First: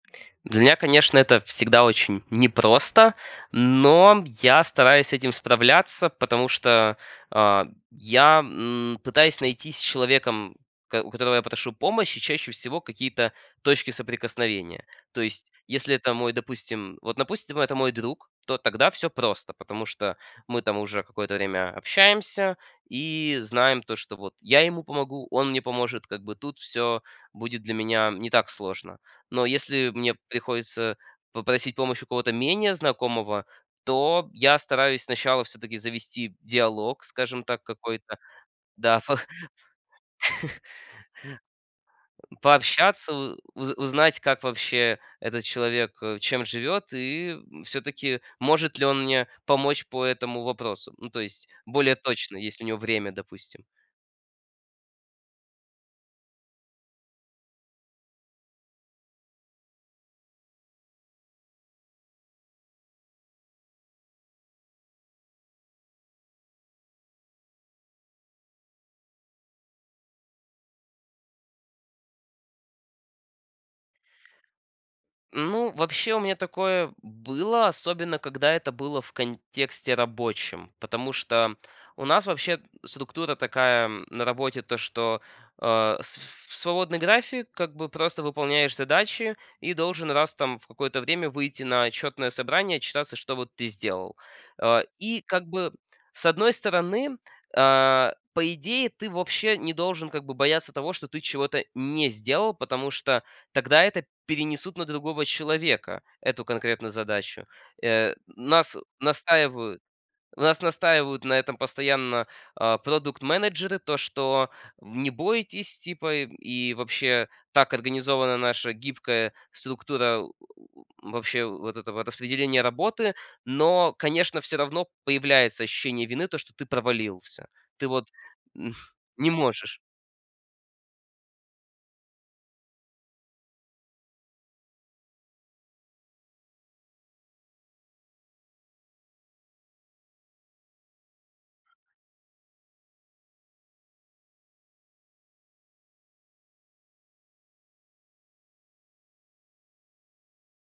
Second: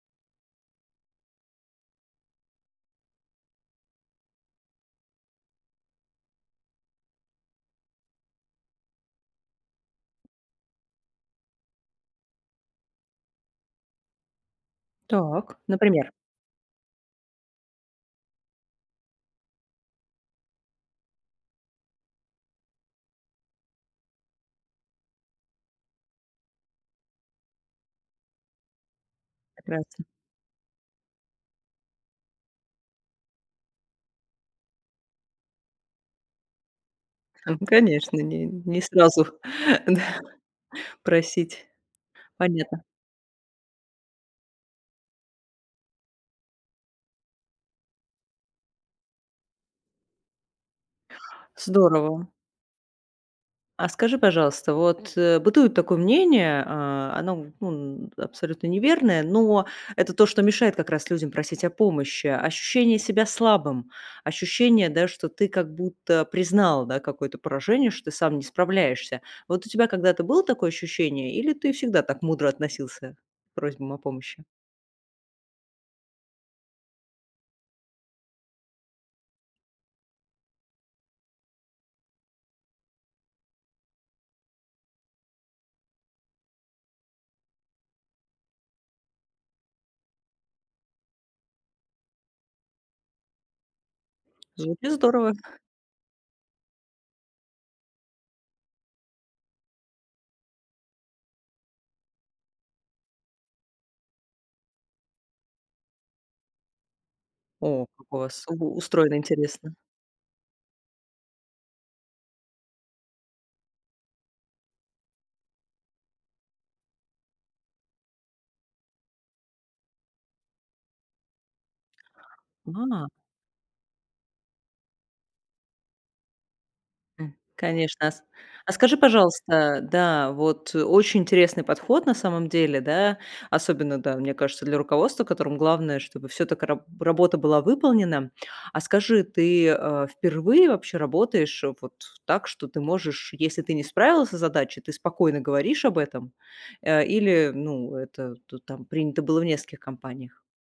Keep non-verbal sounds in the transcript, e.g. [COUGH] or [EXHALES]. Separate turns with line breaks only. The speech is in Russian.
Для меня, конечно, это всегда очень непросто, но я стараюсь с этим справляться, потому что, а, я, м, пытаюсь найти с человеком, у кот у которого я прошу помощи, чаще всего какие-то точки соприкосновения. То есть,
Так,
если
например.
это мой допустим, вот, допустим, это мой друг, то тогда всё просто, потому что мы там уже какое-то время общаемся и знаем то, что вот я ему помогу, он мне поможет, как бы тут всё будет для меня не так сложно. Но если
Операция.
мне приходится попросить помощь у кого-то менее знакомого, то я стараюсь сначала всё-таки завести диалог, скажем
Ну
так, какой-то.
конечно, н не
Да, па
сразу, да,
[CHUCKLES]
просить. Поня
Пообщаться, у уз узнать, как вообще этот человек, э, чем живет и, м, всё-таки может ли он мне помочь по этому вопросу. Ну, то есть более
Здорово.
точно, есть ли у него время, допустим.
А скажи, пожалуйста, вот, э, бытует такое мнение, а, оно, ну, абсолютно неверное, но это то, что мешает как раз людям просить о помощи. Ощущение себя слабым, ощущение, да, что ты как будто признал, да, какое-то поражение, что ты сам не справляешься. Вот у тебя когда-то было такое ощущение или ты всегда так мудро относился к просьбам о помощи?
Ну, вообще у меня такое было, особенно когда это было в контексте рабочем, потому что у нас вообще структура такая на работе, то, что, а, с ф свободный график, как бы просто выполняешь задачи и должен раз там в какое-то время выйти на отчетное собрание, отчитаться, что вот ты сделал. А
Звучит
и
здорово.
как бы с одной стороны, а, по идее, ты вообще не должен, как бы, бояться того, что ты чего-то не сделал, потому что тогда это перенесут на другого человека эту конкретную задачу.
О, как
Э,
у вас у
нас
устроено, интересно.
настаивают нас настаивают на этом постоянно, а, продукт-менеджеры, то, что: "Не бойтесь, типа". И вообще так организована наша гибкая структура, э, э, вообще вот этого распределения
А.
работы. Но, конечно, всё равно появляется ощущение вины, то, что ты
М,
провалился. Ты вот
конечно, а, с А
м,
скажи,
[EXHALES] не можешь.
пожалуйста, да, вот очень интересный подход на самом деле, да, особенно, да, мне кажется, для руководства, которому главное, чтобы всё так и раб работа была выполнена. А скажи, ты, а, впервые вообще работаешь вот в так, что ты можешь, если ты не справился с задачей, ты спокойно говоришь об этом, а, или, ну, это ту там принято было в нескольких компаниях?